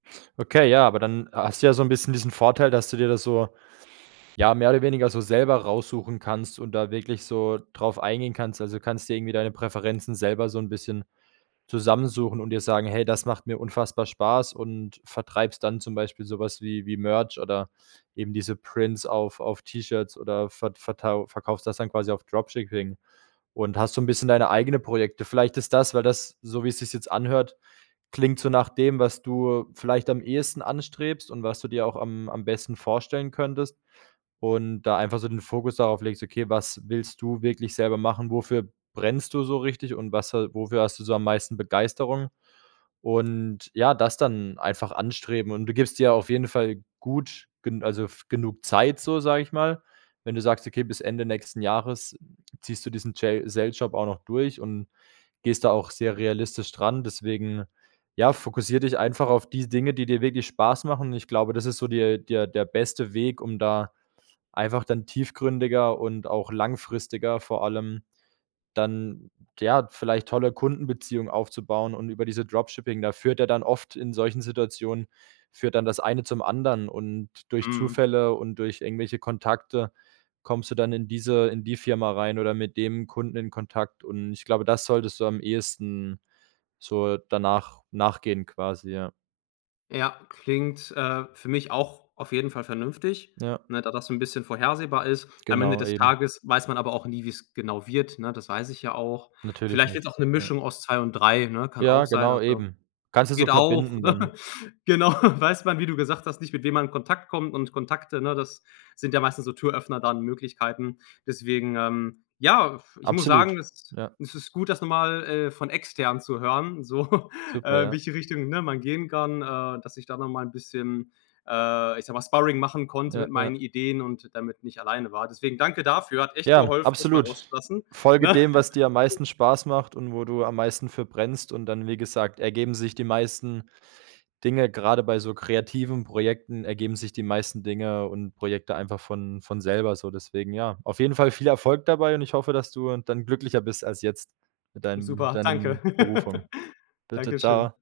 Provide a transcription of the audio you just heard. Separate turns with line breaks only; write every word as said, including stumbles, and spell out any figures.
Okay, ja, aber dann ha hast du ja so 'n bisschen diesen Vorteil, dass du dir das so ja, mehr oder weniger so selber raussuchen kannst und da wirklich so drauf eingehen kannst. Also, du kannst dir irgendwie deine Präferenzen selber so 'n bisschen zusammensuchen und dir sagen: „Hey, das macht mir unfassbar Spaß“ und vertreibst dann zum Beispiel so was wie wie Merch oder eben diese Prints auf auf T-Shirts oder vert vertau verkaufst das dann quasi auf Dropshipping und hast so 'n bisschen deine eigene Projekte. Vielleicht ist das weil das, so wie es sich's jetzt anhört, klingt so nach dem, was du vielleicht am ehesten anstrebst und was du dir auch am am besten vorstellen könntest und da einfach so den Fokus darauf legst: Okay, was willst du wirklich selber machen? Wofür brennst du so richtig und was ha wofür hast du so am meisten Begeisterung und, ja, das dann einfach anstreben und du gibst dir auf jeden Fall gut gen also f genug Zeit so, sage ich mal, wenn du sagst, okay, bis Ende nächsten Jahres ziehst du diesen Jail Sales Job auch noch durch und gehst da auch sehr realistisch dran. Deswegen, ja, fokussier dich einfach auf die Dinge, die dir wirklich Spaß machen und ich glaube, das ist so der der der beste Weg, um da einfach dann tiefgründiger und auch langfristiger vor allem dann, ja, vielleicht tolle Kundenbeziehungen aufzubauen und über diese Dropshipping, da führt ja dann oft in solchen Situationen führt dann das eine zum anderen und durch
Mhm.
Zufälle und durch irgendwelche Kontakte kommst du dann in diese in die Firma rein oder mit dem Kunden in Kontakt und ich glaube, das solltest du am ehesten so danach nachgehen quasi, ja.
Ja, klingt, äh, für mich auch auf jeden Fall vernünftig,
Ja,
ne, da das so 'n bisschen vorhersehbar ist. Am Ende
Genau,
des
eben.
Tages weiß man aber auch nie, wie's genau wird, ne? Das weiß ich ja auch.
Natürlich
Vielleicht wird's
nicht,
auch 'ne
ja
Mischung aus zwei und drei, ne, kann
Ja,
auch sein.
genau
Also,
eben, kannst du so
geht auch,
verbinden dann.
genau, weiß man, wie du gesagt hast, nicht mit wem man in Kontakt kommt und Kontakte, ne, das sind ja meistens so Türöffner da an Möglichkeiten. Deswegen, ähm, ja, f ich muss sagen,
Absolut,
es
ja.
es ist gut, das noch mal, äh, von Extern zu hören, so,
Super,
äh,
ja.
welche Richtung, ne, man gehen kann, äh, dass ich da noch mal 'n bisschen, äh, ich sage mal, Sparring machen konnte
Ja,
mit
ja.
meinen Ideen und damit nicht alleine war. Deswegen danke dafür, hat echt
Ja,
geholfen, das mal
absolut.
rauszulassen,
Folge
ne?
dem, was dir am meisten Spaß macht und wo du am meisten für verbrennst und dann, wie gesagt, ergeben sich die meisten Dinge. Grade bei so kreativen Projekten ergeben sich die meisten Dinge und Projekte einfach von von selber so, deswegen, ja. Auf jeden Fall viel Erfolg dabei und ich hoffe, dass du dann glücklicher bist als jetzt mit deinem mit
Super, danke.
deinem Berufung. Bitte,
Dankeschön.
tschau.